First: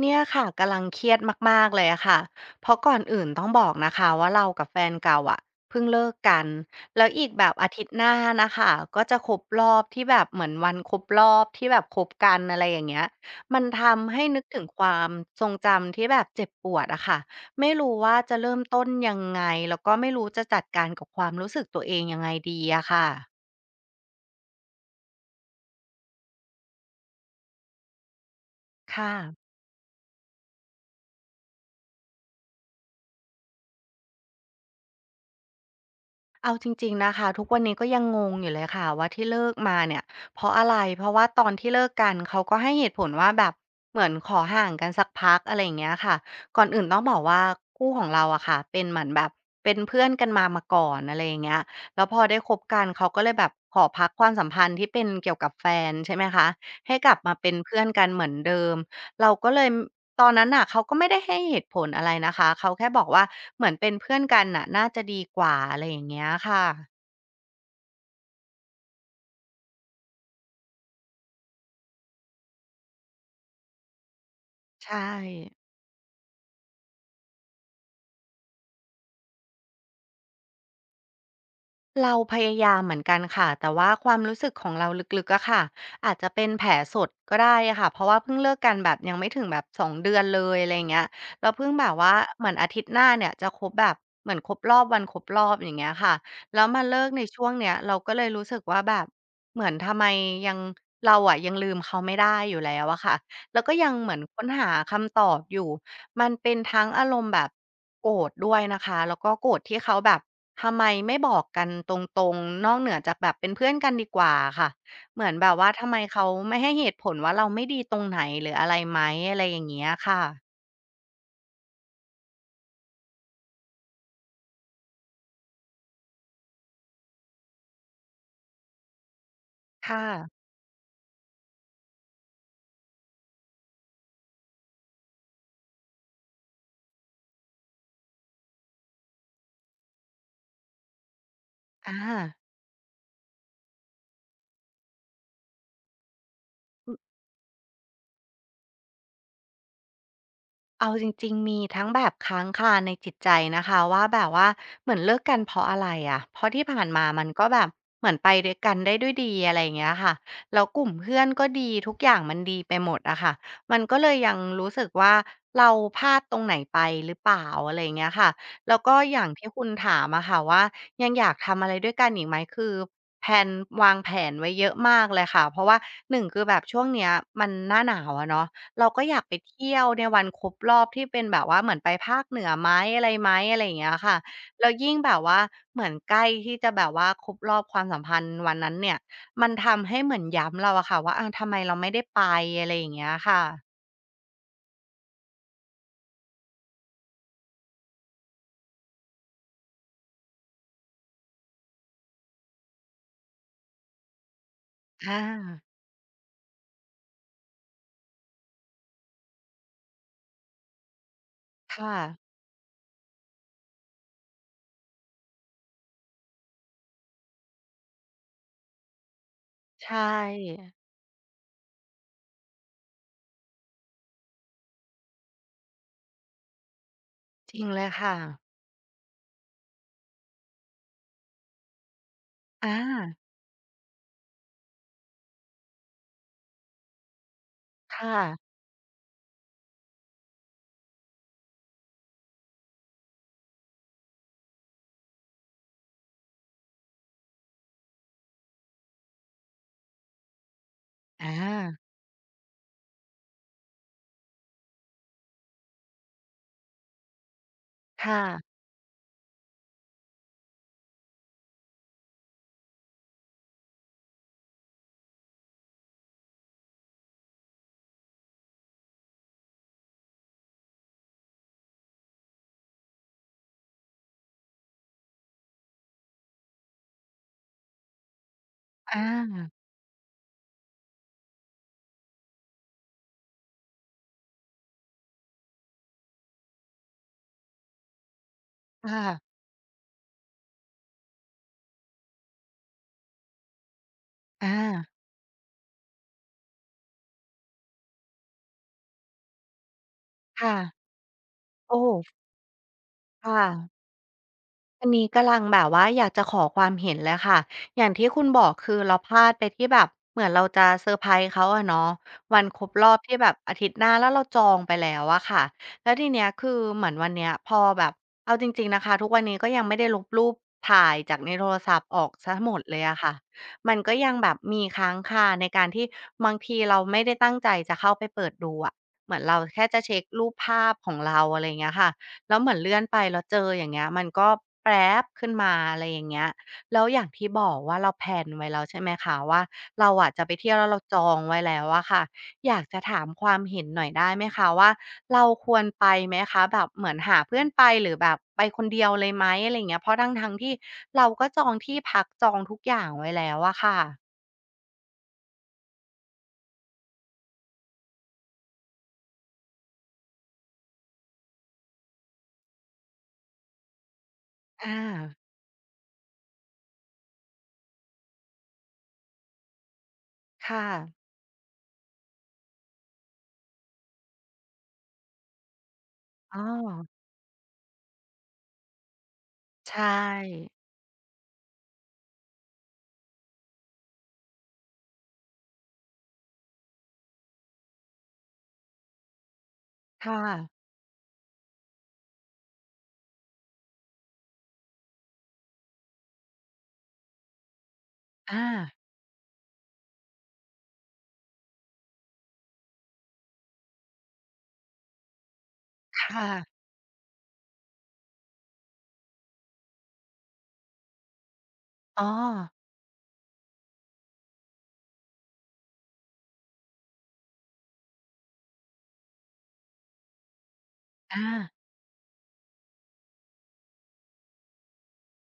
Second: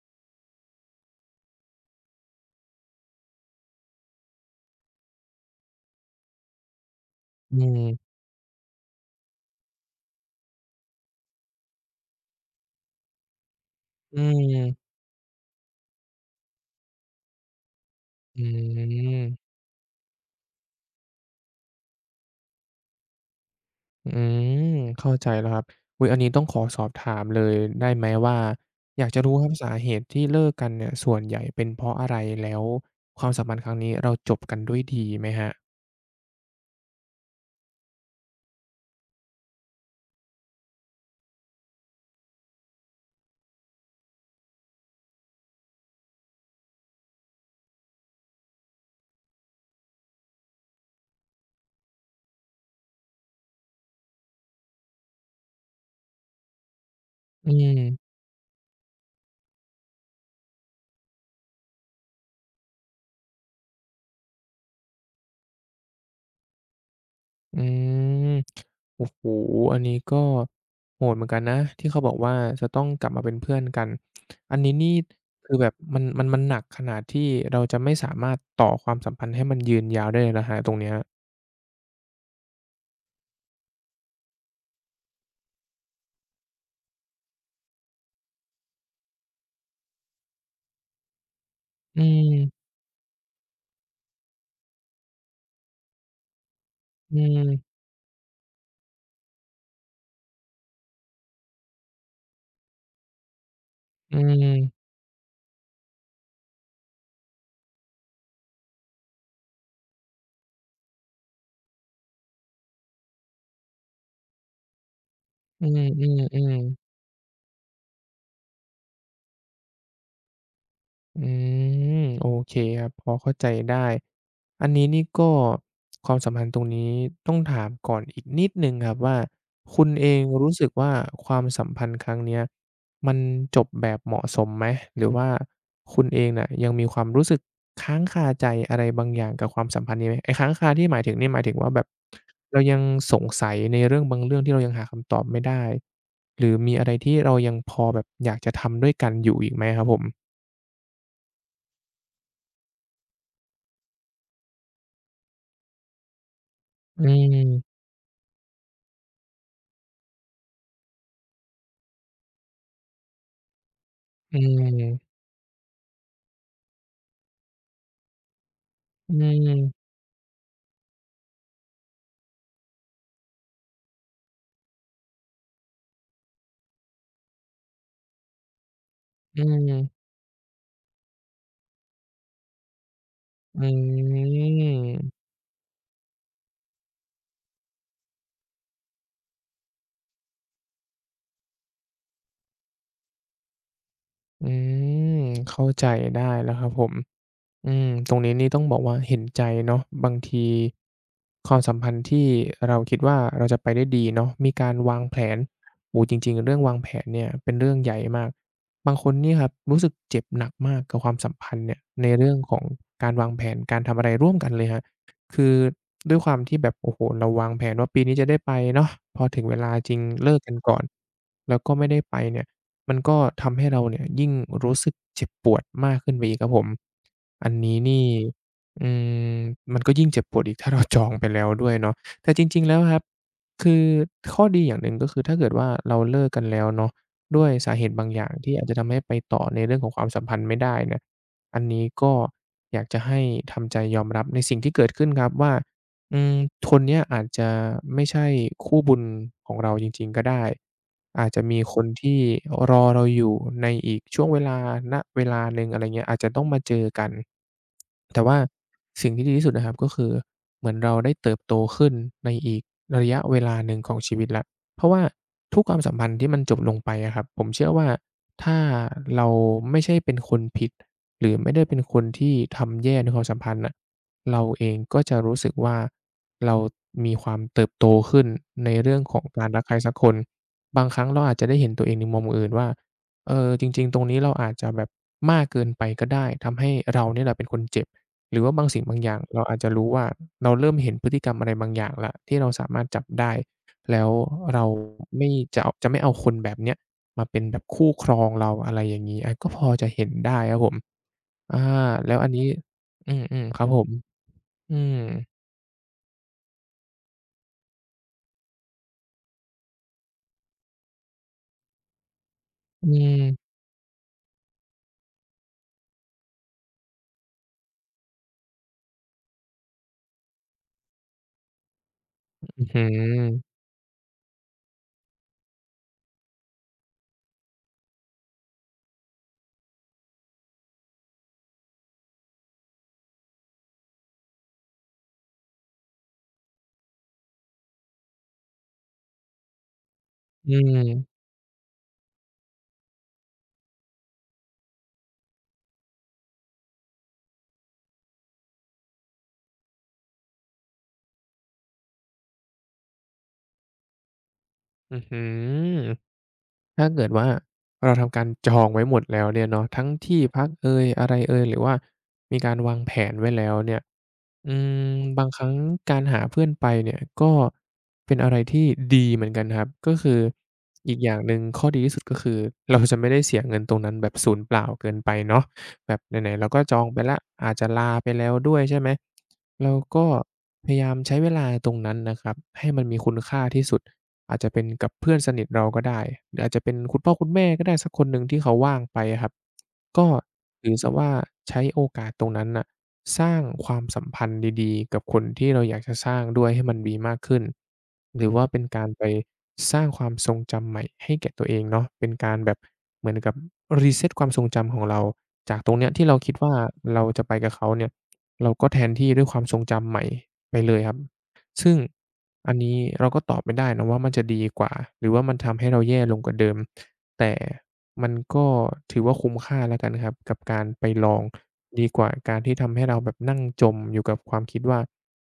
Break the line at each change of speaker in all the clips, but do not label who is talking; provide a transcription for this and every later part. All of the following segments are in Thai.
เนี่ยค่ะกำลังเครียดมากๆเลยอะค่ะเพราะก่อนอื่นต้องบอกนะคะว่าเรากับแฟนเก่าอะเพิ่งเลิกกันแล้วอีกแบบ
อื
อาทิตย์
ม
หน้านะคะก็จะครบรอบที่แบบเหมือนวันครบรอบที่แบบคบกันอะไรอย่างเงี้ยมันทำ
อื
ให้นึกถึงค
ม
วามทรงจำที่แบบเจ็บปวดอะค่ะไม่รู้ว่าจะ
อื
เริ่มต้นยั
ม
งไงแล้วก็ไม่รู้จะจัดการกับความรู้สึกตัวเองยังไงดีอะค่ะ
อืม เข้าใจแล้วครับอุ๊ยอันนี้ต้องขอสอบถามเลยได้ไหมว่าอยาก
ค่ะ
จะรู้ครับสาเหตุที่เลิกกันเนี่ยส่วนใหญ่เป็นเพราะอะไรแล้วความสัมพันธ์ครั้งนี้เราจบกันด้วยดีไหมครับ
เอาจริงๆนะคะทุกวันนี้ก็ยังงงอยู่เลยค่ะว่าที่เลิกมาเนี่ยเพราะอะไรเพราะว่าตอนที่เลิกกันเขาก็ให้เหตุผลว่าแบบเหมือนขอห่างกันสักพักอะไรอย่างเงี้ยค่ะก่อนอื่นต้องบอกว่าคู่ของเราอะค่ะเป็นเหมือนแบบเป็นเพื่อนกันมามาก่อนอะไรอย่างเงี้ยแล้วพอได้คบกันเขาก็เลยแบบขอพักความสัมพันธ์ที่เป็นเกี่ยวกับแฟนใช่ไหมคะให้กลับมา
อื
เป็นเพื่อนกัน
ม
เหมือนเดิม เราก็เลยตอนนั้นน่ะเขาก็ไม่ได้ให้เหตุผลอะไรนะคะเขาแค่บอกว่าเหมือนเป็นเพื่อนกันน่ะน่าจะดีกว่าอะไรอย่างเงี้ยค่ะ
อืมโอ้โฮอันนี้ก็โหดเหมือนกันนะที่เขาบอกว่าจะต้องกลับมาเป็นเพื่อนกันอันนี้นี่
ใช่
คือแบบมันหนักขนาดที่เราจะไม่สามารถต่อความสัมพันธ์ให้มันยืนยาวได้เลยนะครับตรงเนี้ย
เราพยายามเหมือนกันค่ะแต่ว่าความรู้สึกของเราลึกๆอะค่ะอาจจะเป็นแผลสดก็ได้อะค่ะเพราะว่าเพิ่งเลิกกันแบบยังไม่ถึงแบบ2เดือนเลยอะไราเงี้ยแล้วเพิ่งแบบ
อื
ว่าเหมือน
ม
อาทิตย์หน้าเนี่ยจะครบแบบเหมือนครบรอบวันครบรอบอย่างเงี้ยค่ะแล้วมาเลิก
อื
ในช่วงเนี้ย
ม
เราก็เลยรู้สึกว่าแบบเหมือนทำไมยังเราอะยังลืมเขาไม่ได้อยู่แล้วอะค่ะแล้วก็ยังเหมื
อื
อนค้นหา
ม
คำตอบอยู่มันเป็นทั้งอารมณ์แบบโกรธด้วยนะคะแล้วก็โกรธที่เขาแบบ ทำไมไม่บอกกันตรงๆนอกเหนือจากแบบเป็นเพื่อนกันดีกว่าค่ะ เหมือนแบบ
อื
ว่า
ม
ทำไมเขา
ออ
ไม่ให้เห
ๆ
ตุผลว่าเราไม่ดีตรงไหนหรืออะไรไหมอะไรอย่างเงี้ยค่ะ
อืมโอเคครับพอเข้าใจได้อันนี้นี่ก็ความสัมพันธ์ตรงนี้ต้องถามก่อนอีกนิดหนึ่งครับว่าคุณ
ค่ะ
เองรู้สึกว่าความสัมพันธ์ครั้งเนี้ยมันจบแบบเหมาะสมไหมหรือว่าคุณเองน่ะยังมีความรู้สึกค้างคาใจอะไรบางอย่างกับความสัมพันธ์นี้ไหมไอ้ค้างคาที่หมายถึงนี่หมายถึงว่าแบบ
อา
เรายังสงสัยในเรื่องบางเรื่องที่เรายังหาคำตอบไม่ได้หรือมีอะไรที่เรายังพอแบบอยากจะทำด้วยกันอยู่อีกไหมครับผม
เอาจริงๆมีทั้งแบบค้างคาในจิตใจนะคะว่าแบบว่าเหมือนเลิกกันเพราะอะไรอะเพราะที่ผ่าน
อื
มามันก็แบบ
ม
เหมือนไปด้วยกันได้ด้วยดีอะไรอย่างเงี้ยค่ะแล้วกลุ่มเพื่อนก็ดีทุกอย่างมันดีไปหมดอะค่ะมันก็เลยยั
อื
งรู้สึกว่า
ม
เราพลาดตรงไหนไปหรือเปล่าอะไรอย่างเงี้ยค่ะแล้วก็
อื
อย่างที่คุณถา
ม
มอะค่ะว่ายังอยากทำอะไรด้วยกันอีกไหมคือแพลนวางแผนไว้เยอะมากเลยค่ะเพราะว่าหนึ่งคือแบบช่วงเนี้ยมันหน้าหนาวอะเนาะ เราก็อยากไป
อื
เที่ยวใน
ม
วันครบรอบที่เป็นแบบว่าเหมือนไปภาคเหนือไหมอะไรไหมอะ
อื
ไรอย่างเงี้ยค่ะ
ม
แล้วยิ่งแบบว่าเหมือนใกล้ที่จะแบบว่าครบรอบความสัมพันธ์วันนั้นเนี่ยมันทำให้เหมือนย้ำเราอะค่ะว่าอ้าวทำไมเราไม่ได้ไปอะไรอย่างเงี้ยค่ะ
อืมเข้าใจได้แล้วครับผม อืมตรงนี้นี่ต้องบอกว่าเห็นใจเนาะบางทีความสัมพันธ์ที่เราคิดว่าเราจะไปได้ดีเนาะมีการวางแผ
อา
นโอ้โฮจริงๆเรื่องวางแผนเนี่ยเป็นเรื่องใหญ่มากบางคนนี่ครับรู้สึกเจ็บหนักมากกับความสัมพันธ์เนี่ย
ค่ะ
ในเรื่องของการวางแผนการทำอะไรร่วมกันเลยครับคือด้วยความที่แบบโอ้โฮเราวางแผนว่าปีนี้จะได้ไปเนาะพอถึงเวลา
ใช
จริงเลิกกัน
่
ก่อนแล้วก็ไม่ได้ไปเนี่ย มันก็ทำให้เราเนี่ยยิ่งรู้สึกเจ็บปวดมากขึ้นไปอีกครับผมอัน
จริง
นี้
เลย
นี่
ค่ะ
อืมมันก็ยิ่งเจ็บปวดอีก ถ้าเราจองไปแล้วด้วยเนาะแต่จริงๆ
อา
แล้วครับคือข้อดีอย่างหนึ่งก็คือถ้าเกิดว่าเราเลิกกันแล้วเนาะด้วยสาเหตุบางอ
ค่ะ
ย่างที่อาจจะทำให้ไปต่อในเรื่องของความสัมพันธ์ไม่ได้เนี่ยอันนี้ก็อยากจะให้ทำใจยอมรับในสิ่งที่เกิดขึ้นครับว่า อืมคนเนี้ยอาจจะไม่ใช่คู่บุญของเราจริงๆก็ได้
อ
อาจจะมีค
า
นที่รอเราอยู่ในอีกช่วงเวลาณเวลาหนึ่งอะไรเงี้ยอาจจะต้องมาเจอกัน
ค
แต่ว่า
่ะ
สิ่งที่ดีที่สุดนะครับก็คือเหมือนเราได้เติบโตขึ้นในอีกระยะเวลาหนึ่งของชีวิตแล้วเพราะว่าทุกความสัมพันธ์ที่มันจบลงไปอะครับผมเชื่อว่าถ้าเราไม่ใช่เป็นคนผิดหรือไม่ได้เป็นคนที่ทำแย่ในความสัมพันธ์น่ะ เราเองก็จะรู้สึกว่าเรามีความเติบโตขึ้นในเรื่อ
อ
งของการ
า
รักใครสักคนบางครั้งเราอาจจะได้เห็นตัวเองในมุมอื่นว่าเออจริงๆตรงนี้เราอาจจะแบบมากเกินไปก็ได้ทำให้เราเนี่ยแหละเป็นคนเจ็บหรือว่าบางสิ่งบางอย่าง
ค่ะ
เราอาจจะรู้ว่าเราเริ่มเห็นพฤติกรรมอะไรบางอย่างแล้วที่เราสามารถจับได้แล้ว
อา
เราไม่จะเอาจะไม่เอาคนแบบเนี้ยมาเป็นแบบคู่ครองเราอะไรอย่างงี้อาก็พอจะเห็นได้ค
ค่ะ
รับผมอา
โอ้
แล้วอันนี้อื
ค่ะ
มๆครับผม อื
อัน
ม
นี้กำลังแบบว่าอยากจะขอความเห็นเลยค่ะอย่างที่คุณบอกคือเราพลาดไปที่แบบเหมือนเราจะเซอร์ไพรส์เขาอะเนาะวันครบร
อื
อบที่
ม
แบบอาทิตย์หน้าแล้วเราจองไปแล้วอะค่ะแล้วทีเนี้ยคือเหมือนวันเนี้ยพอแบบเอาจริงๆนะคะทุกวันนี้ก็ยังไม่ได้ลบรูปถ่ายจากในโทรศัพท์ออกเสียหมด
อื้อ
เล
ฮื
ยอะค่ะ
อ
มันก็ยังแบบมีค้างคาในการที่บางทีเราไม่ได้ตั้งใจจะเข้าไปเปิดดูอะเหมือนเราแค่จะเช็ครูปภาพของเราอะไรอย่างเงี้ยค่ะ แล้วเหมือนเลื่อนไปแล้วเจออย่างเงี้ยมันก็แปร๊บขึ้นมาอะไรอย่างเงี้ยแล้วอย่างที่บอกว่าเราแพลนไว้แล้วใช่ไหมคะว่าเราอะจะไปเที่
อื
ยวแล้วเราจอง
ม
ไว้แล้วอะค่ะอยากจะถามความเห็นหน่อยได้ไหมคะว่าเราควรไปไหมคะแบบเหมือนหาเพื่อนไปหรือแบบไปคนเดียวเลยไหมอะไรอย่างเงี้ยเพราะทั้งๆที่เราก็จองที่พักจองทุกอย่างไว้แล้วอะค่ะ
อื้อฮือถ้าเกิดว่าเราทำการจองไว้หมดแล้วเนี่ยเนาะทั้งที่พักเอยอะไรเอยหรือว่ามีการวางแผนไว้แล้วเนี่ย อื
อา
มบางครั้งการหาเพื่อนไปเนี่ยก็เป็นอะไรที่ดีเหมือนกันครับก็คือ
ค่ะ
อีกอย่างหนึ่งข้อดีที่สุดก็คือเราจะไม่ได้เสียเงินตรงนั้นแบบศูนย์เปล่าเกินไปเนาะแบบไหน
อ้
ๆ
อ
เราก็จองไปแล้วอาจจะลาไปแล้วด้วยใช่ไหมเรา
ใช่
ก็พยายามใช้เวลาตรงนั้นนะครับให้มันมีคุณค่าที่สุดอาจจะเป็นกับเพื่อนสนิทเราก็ได้หรืออาจจะเป็นคุณพ่อคุณแม่ก็ได้สักคนหนึ่งที่เขาว่างไปอะครับก็
ค่ะ
ถือเสียว่าใช้โอกาสตรงนั้นน่ะ สร้างความสัมพันธ์ดีๆกับคนที่เราอยากจะสร้างด้วยให้มันดีมากขึ้นหรือว่า
อา
เป็นการไปสร้างความทรงจำใหม่ให้แก่ตัวเองเนาะเป็นการแบบเหมือนกับ reset ความทรงจำของเราจากตรงเนี้ยที่เรา
ค่ะ
คิดว่าเราจะไปกับเขาเนี่ยเราก็แทนที่ด้วยความทรงจำใหม่ไปเลยครับซึ่ง
อ๋อ
อันนี้เราก็ตอบไม่ได้นะว่ามันจะดีกว่าหรือว่ามันทำให้เราแย่ลงกว่าเดิมแต่ มันก็ถือว่าคุ้มค่าแล้วกันครับกับการไปลอง
อา
ดีกว่าการที่ทำให้เราแบบนั่งจมอยู่กับความคิดว่า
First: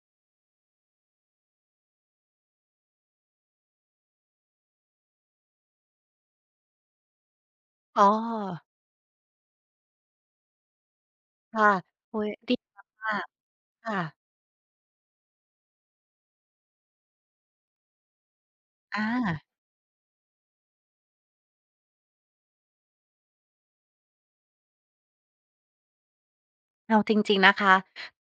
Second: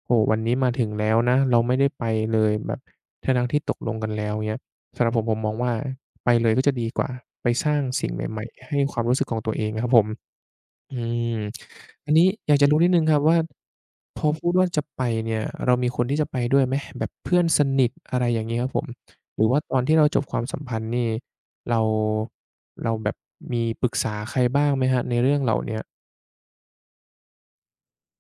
โอ้โฮวันนี้มาถึงแล้วนะเราไม่ได้ไปเลยแบบทั้งๆที่ตกลงกันแล้วเงี้ยสำหรับผมผมมองว่าไปเลยก็จะดีกว่าไปสร้าง
อ๋อ
สิ่งใหม่ๆให้ความรู้สึกของตัวเองอะครับผม อืม
ค่ะ
อัน
โอ้
นี้
ย
อ
ดี
ยากจะรู้นิดหนึ่งค
มา
รับ
ก
ว่า
ๆค่ะ
พอพูดว่าจะไปเนี่ยเรามีคนที่จะไปด้วยไหมแบบเพื่อนสนิทอะไรอย่างงี้ครับผม
อา
หรือว่าตอนที่เราจบความสัมพันธ์นี่เราเราแบบมีปรึกษาใครบ้างไหมครับในเรื่องเหล่าเนี้ย
เอาจริงๆนะคะ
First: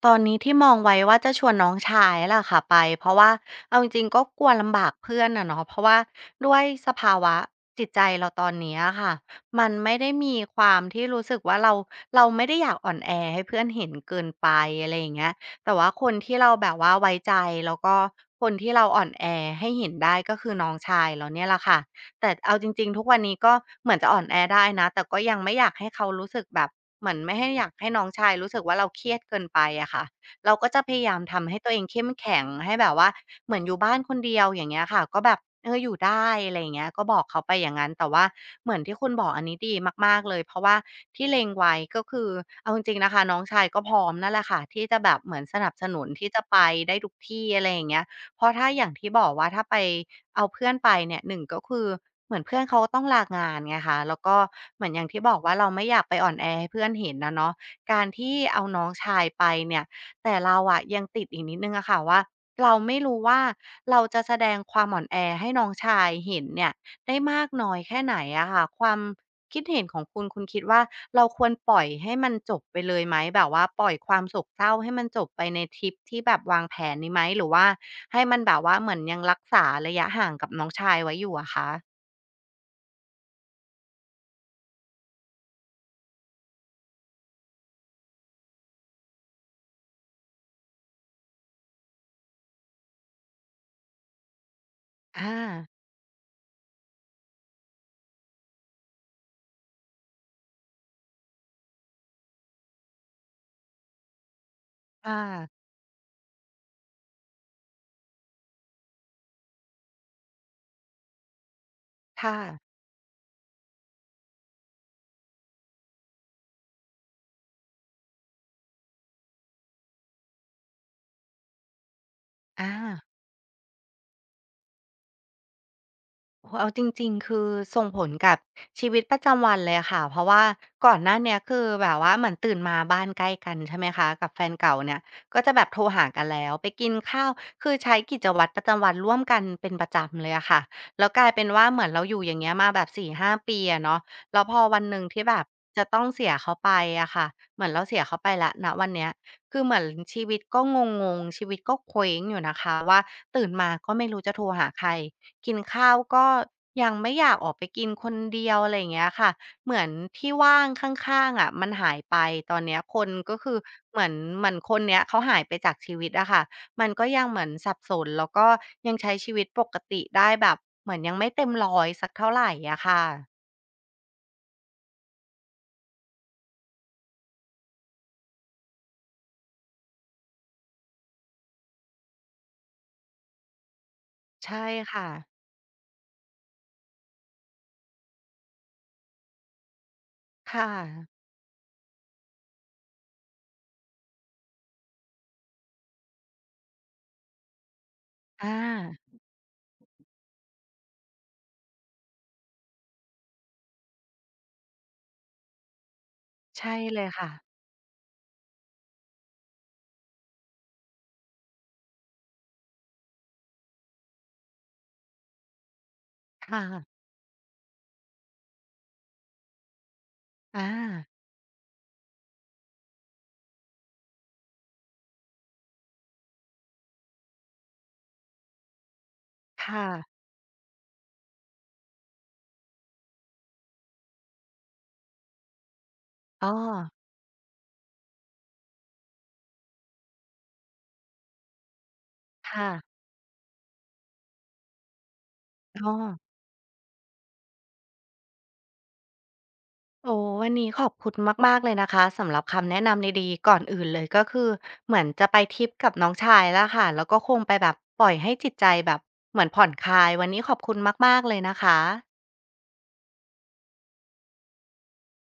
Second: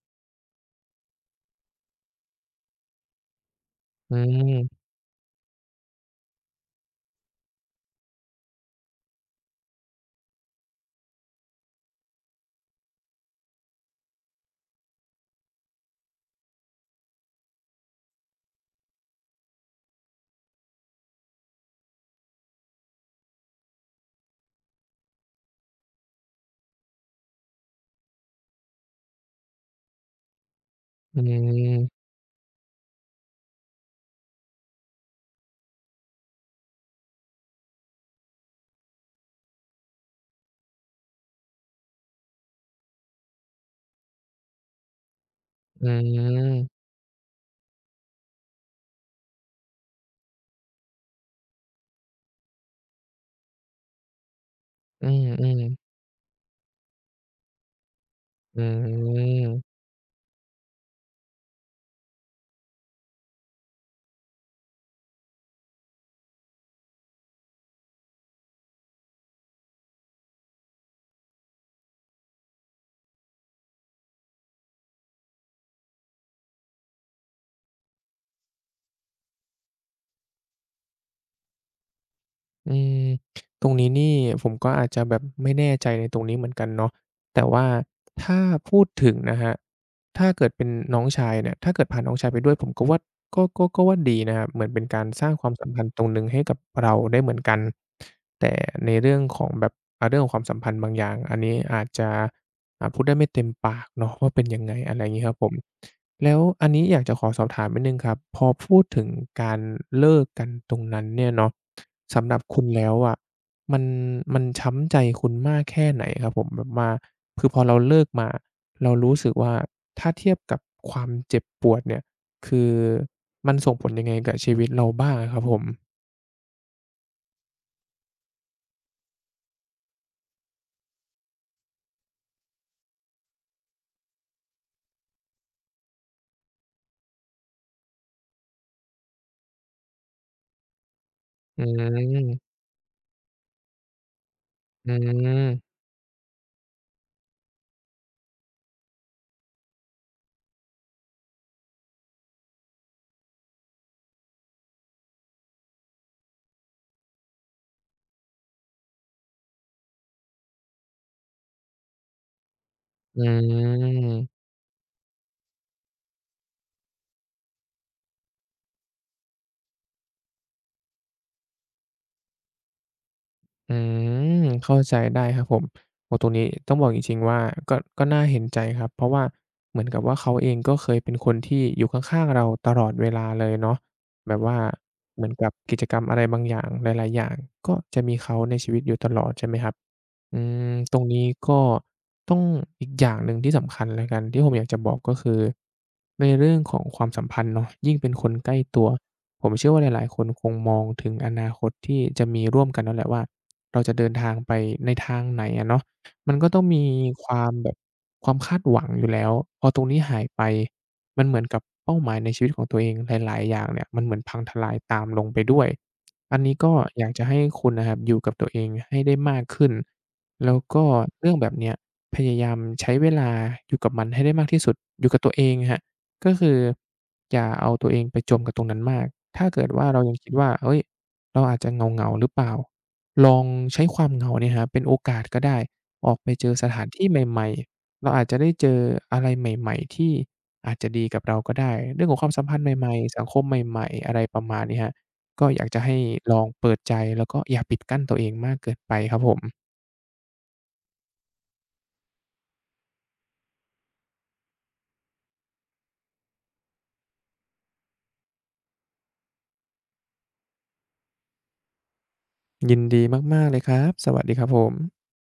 ตอนนี้ที่มองไว้ว่าจะชวนน้องชายล่ะค่ะไป เพราะว่าเอาจริง
อื
ๆ ก็กลัวลำ
ม
บากเพื่อนอะเนาะเพราะว่าด้วยสภาวะจิตใจเราตอนเนี้ยอะค่ะมันไม่ได้มีความที่รู้สึกว่าเราไม่ได้อยากอ่อนแอให้เพื่อนเห็นเกินไปอะไรอย่างเงี้ยแต่ว่าคนที่เราแบบว่าไว้ใจแล้วก็คนที่เราอ่อนแอให้เห็นได้ก็คือน้องชายเราเนี่ยแหละค่ะ แต่เอาจริงๆทุกวันนี้ก็เหมือนจะอ่อนแอได้นะแต่ก็ยังไม่อยากให้เขารู้สึกแบบเหมือนไม่ให้อยากให้น้องชายรู้สึกว่าเราเครียดเกินไปอะค่ะเราก็จะพยายา
อื
มทำให้ตัวเอง
ม
เข้มแข็งให้แบบว่าเหมือนอยู่บ้านคนเดียวอย่างเงี้ยค่ะก็แบบเอออยู่ได้อะไรอย่างเงี้ยก็บอกเขาไปอย่างงั้นแต่ว่าเหมือนที่คุณบอกอันนี้ดีมากๆเลยเพราะว่าที่เล็งไว้ก็คือเอาจริงๆนะคะน้องชายก็พร้อมนั่นแหละค่ะที่จะแบบเหมือนสนับส
อื
นุนที่จะไป
ม
ได้ทุกที่อะไรอย่างเงี้ยเพราะถ้าอย่างที่บอกว่าถ้าไป เอาเพื่อนไปเนี่ยหนึ่งก็คือเหมือนเพื่อนเขาก็ต้องลางานไงคะแล้วก็เหมือนอ
อื
ย่างที่
ม
บอก
อื
ว่า
ม
เราไม่อยากไปอ่อนแอให้เพื่อนเห็นนะเนาะการที่
อื
เอาน้องชายไป
ม
เนี่ยแต่เราอะยังติดอีกนิดหนึ่งอะค่ะว่าเราไม่รู้ว่าเราจะแสดงความอ่อนแอให้น้องชายเห็นเนี่ยได้มากน้อยแค่ไหนอะค่ะความคิดเห็นของคุณคิดว่าเราควรปล่อยให้มันจบไปเลยไหมแบบว่าปล่อยความโศกเศร้าให้มันจบไปในทริปที่แบบวางแผนนี้ไหมหรือว่า ให้มันแบบว่าเหมือนยังรักษาระยะห่างกับน้องชายไว้อยู่อะคะ
อืมตรงนี้นี่ผมก็อาจจะแบบไม่แน่ใจในตรงนี้เหมือนกันเนาะแต่ว่าถ้าพูดถึงนะครับถ้าเกิดเป็นน้องชายเนี่ยถ้าเกิดพาน้องชายไปด้วยผมก็ว่าก็ว่าดีนะครับเหมือนเป็นการสร้า
อา
งความสัมพันธ์ตรงหนึ่งให้กับเราได้เหมือนกันแต่ในเรื่องของแบบเรื่องของความสัมพันธ์บางอย่างอันนี้อาจจะพูดได้ไม่เต็มปากเนาะว่าเป็นยังไงอะไรอ
ค่
ย่างงี้ครับผม
ะ
แล้วอันนี้อยากจะขอสอบถามนิดหนึ่งครับพอพูดถึงการเลิกกันตรงนั้นเนี่ยเนาะสำห
ค่ะ
รับคุณแล้วอะมันมันช้ำใจคุณมากแค่ไหนครับผมแบบว่าคือพอเราเลิกมาเรารู้สึกว่าถ้าเทียบกับความเจ็บปวดเนี่ยคือ
อา
มันส่งผลยังไงกับชีวิตเราบ้างอะครับผม
โอ้โฮเอาจริงๆคือส่งผลกับชีวิตประจำวันเลยค่ะเพราะว่าก่อนหน้าเนี้ยคือแบบว่าเหมือนตื่นมาบ้านใกล้กันใช่ไหมคะกับแฟนเก่าเนี่ยก็จะแบบโทรหากันแล้วไปกินข้าวคือใช้กิจวัตรประจำวันร่วมกันเป็นประจำเลยอะค่ะแล้วกลายเป็น
อื
ว่าเหมือนเราอยู่อย่าง
ม
เงี้ยมาแบบสี่ห้าปีอะเนาะแล้วพอวัน
อื
หนึ่งที่แบบ
ม
จะต้องเสียเขาไปอะค่ะเหมือนเราเสียเขาไปแล้วณวันเนี้ยคือเหมือนชีวิตก็งงๆชีวิตก็เคว้งอยู่นะคะว่าตื่นมาก็ไม่รู้จะโทรหาใคร กินข้าวก็ยังไม่อยากออกไปกินคนเดียวอะไรอย่างเงี้ยค่ะเหมือนที่ว่างข้างๆอะมันหายไปตอนเนี้ยคน
อื
ก็คือเหมือน
ม
เหมือนคนเนี้ยเขาหายไปจากชีวิตอะค่ะมันก็ยังเหมือนสับสนแล้วก็ยังใช้ชีวิตปกติได้แบบเหมือนยังไม่เต็มร้อยสักเท่าไรอะค่ะ
อืมเข้าใจได้ครับผมโอ้ตรงนี้ต้องบอกจริงๆว่าก็น่าเห็นใจครับเพราะว่าเหมือนกับว่าเขาเองก็เคยเป็นคนที่อยู่ข้างๆเราตลอดเวลาเลยเนาะแบบว่า
ใช่ค่ะ
เหมือนกับกิจกรรมอะไรบางอย่างหลายๆอย่างก็จะมีเขาในชีวิตอยู่ตลอดใช่ไหมครับ อืม
ค่ะ
ตรงนี้ก็ต้องอีกอย่างหนึ่งที่สำคัญแล้วกันที่ผมอยากจะบอกก็คือในเรื่องของความสัมพันธ์เนาะยิ่งเป็นคนใก
อา
ล้ตัวผมเชื่อว่าหลายๆคนคงมองถึงอนาคตที่จะมีร่วมกันนั่นแหละว่าเราจะเดินทางไปในทางไหนอะเนาะมันก็ต้อง
ใช่
มี
เลย
ค
ค่ะ
วามแบบความคาดหวังอยู่แล้วพอตรงนี้หายไปมันเหมือนกับเป้าหมายในชีวิตของตัวเองหลายๆอย่างเนี่ยมันเหมือนพังทลายตามลงไปด้วยอันนี้
ค่ะ
ก็อยากจะให้คุณนะครับอยู่กับตัวเองให้ได้มากขึ้น แล้ว
อา
ก็เรื่องแบบเนี้ยพยายามใช้เวลาอยู่กับมันให้ได้มากที่สุดอยู่กับตัวเองครับก็คืออย่าเอาตัวเองไปจมกับตรงนั้นมากถ้าเกิดว่า
ค่ะ
เรายังคิดว่าเฮ้ยเราอาจจะเหงาๆหรือเปล่าลองใช้ความเหงาเนี่ยครับเป็นโอกาสก็ได้ออกไปเจ
อ้อ
อสถานที่ใหม่ๆเราอาจจะได้เจออะไรใหม่ๆที่อาจจะดีกับเราก็ได้เรื่องของความสัมพันธ์
ค่ะ
ใหม่ๆสังคมใหม่ๆอะไรประมาณนี้ครับก็อยากจะ
อ้อ
ให้ลองเปิดใจแล้วก็อย่าปิดกั้นตัวเองมากเกินไปครับผม
โอ้วันนี้ขอบคุณมากๆเลยนะคะสำหรับคำแนะนำดีๆก่อนอื่นเลยก็คือเหมือนจะไปทริปกับน้องชายแล้วค่ะแล้วก็คงไปแบบปล่อยให้จิตใจแบบเหมือนผ่อนคลายวันนี้ขอบคุณมากๆเลยนะคะ
ยินดีมากๆเลยครับ สวัสดีครับผม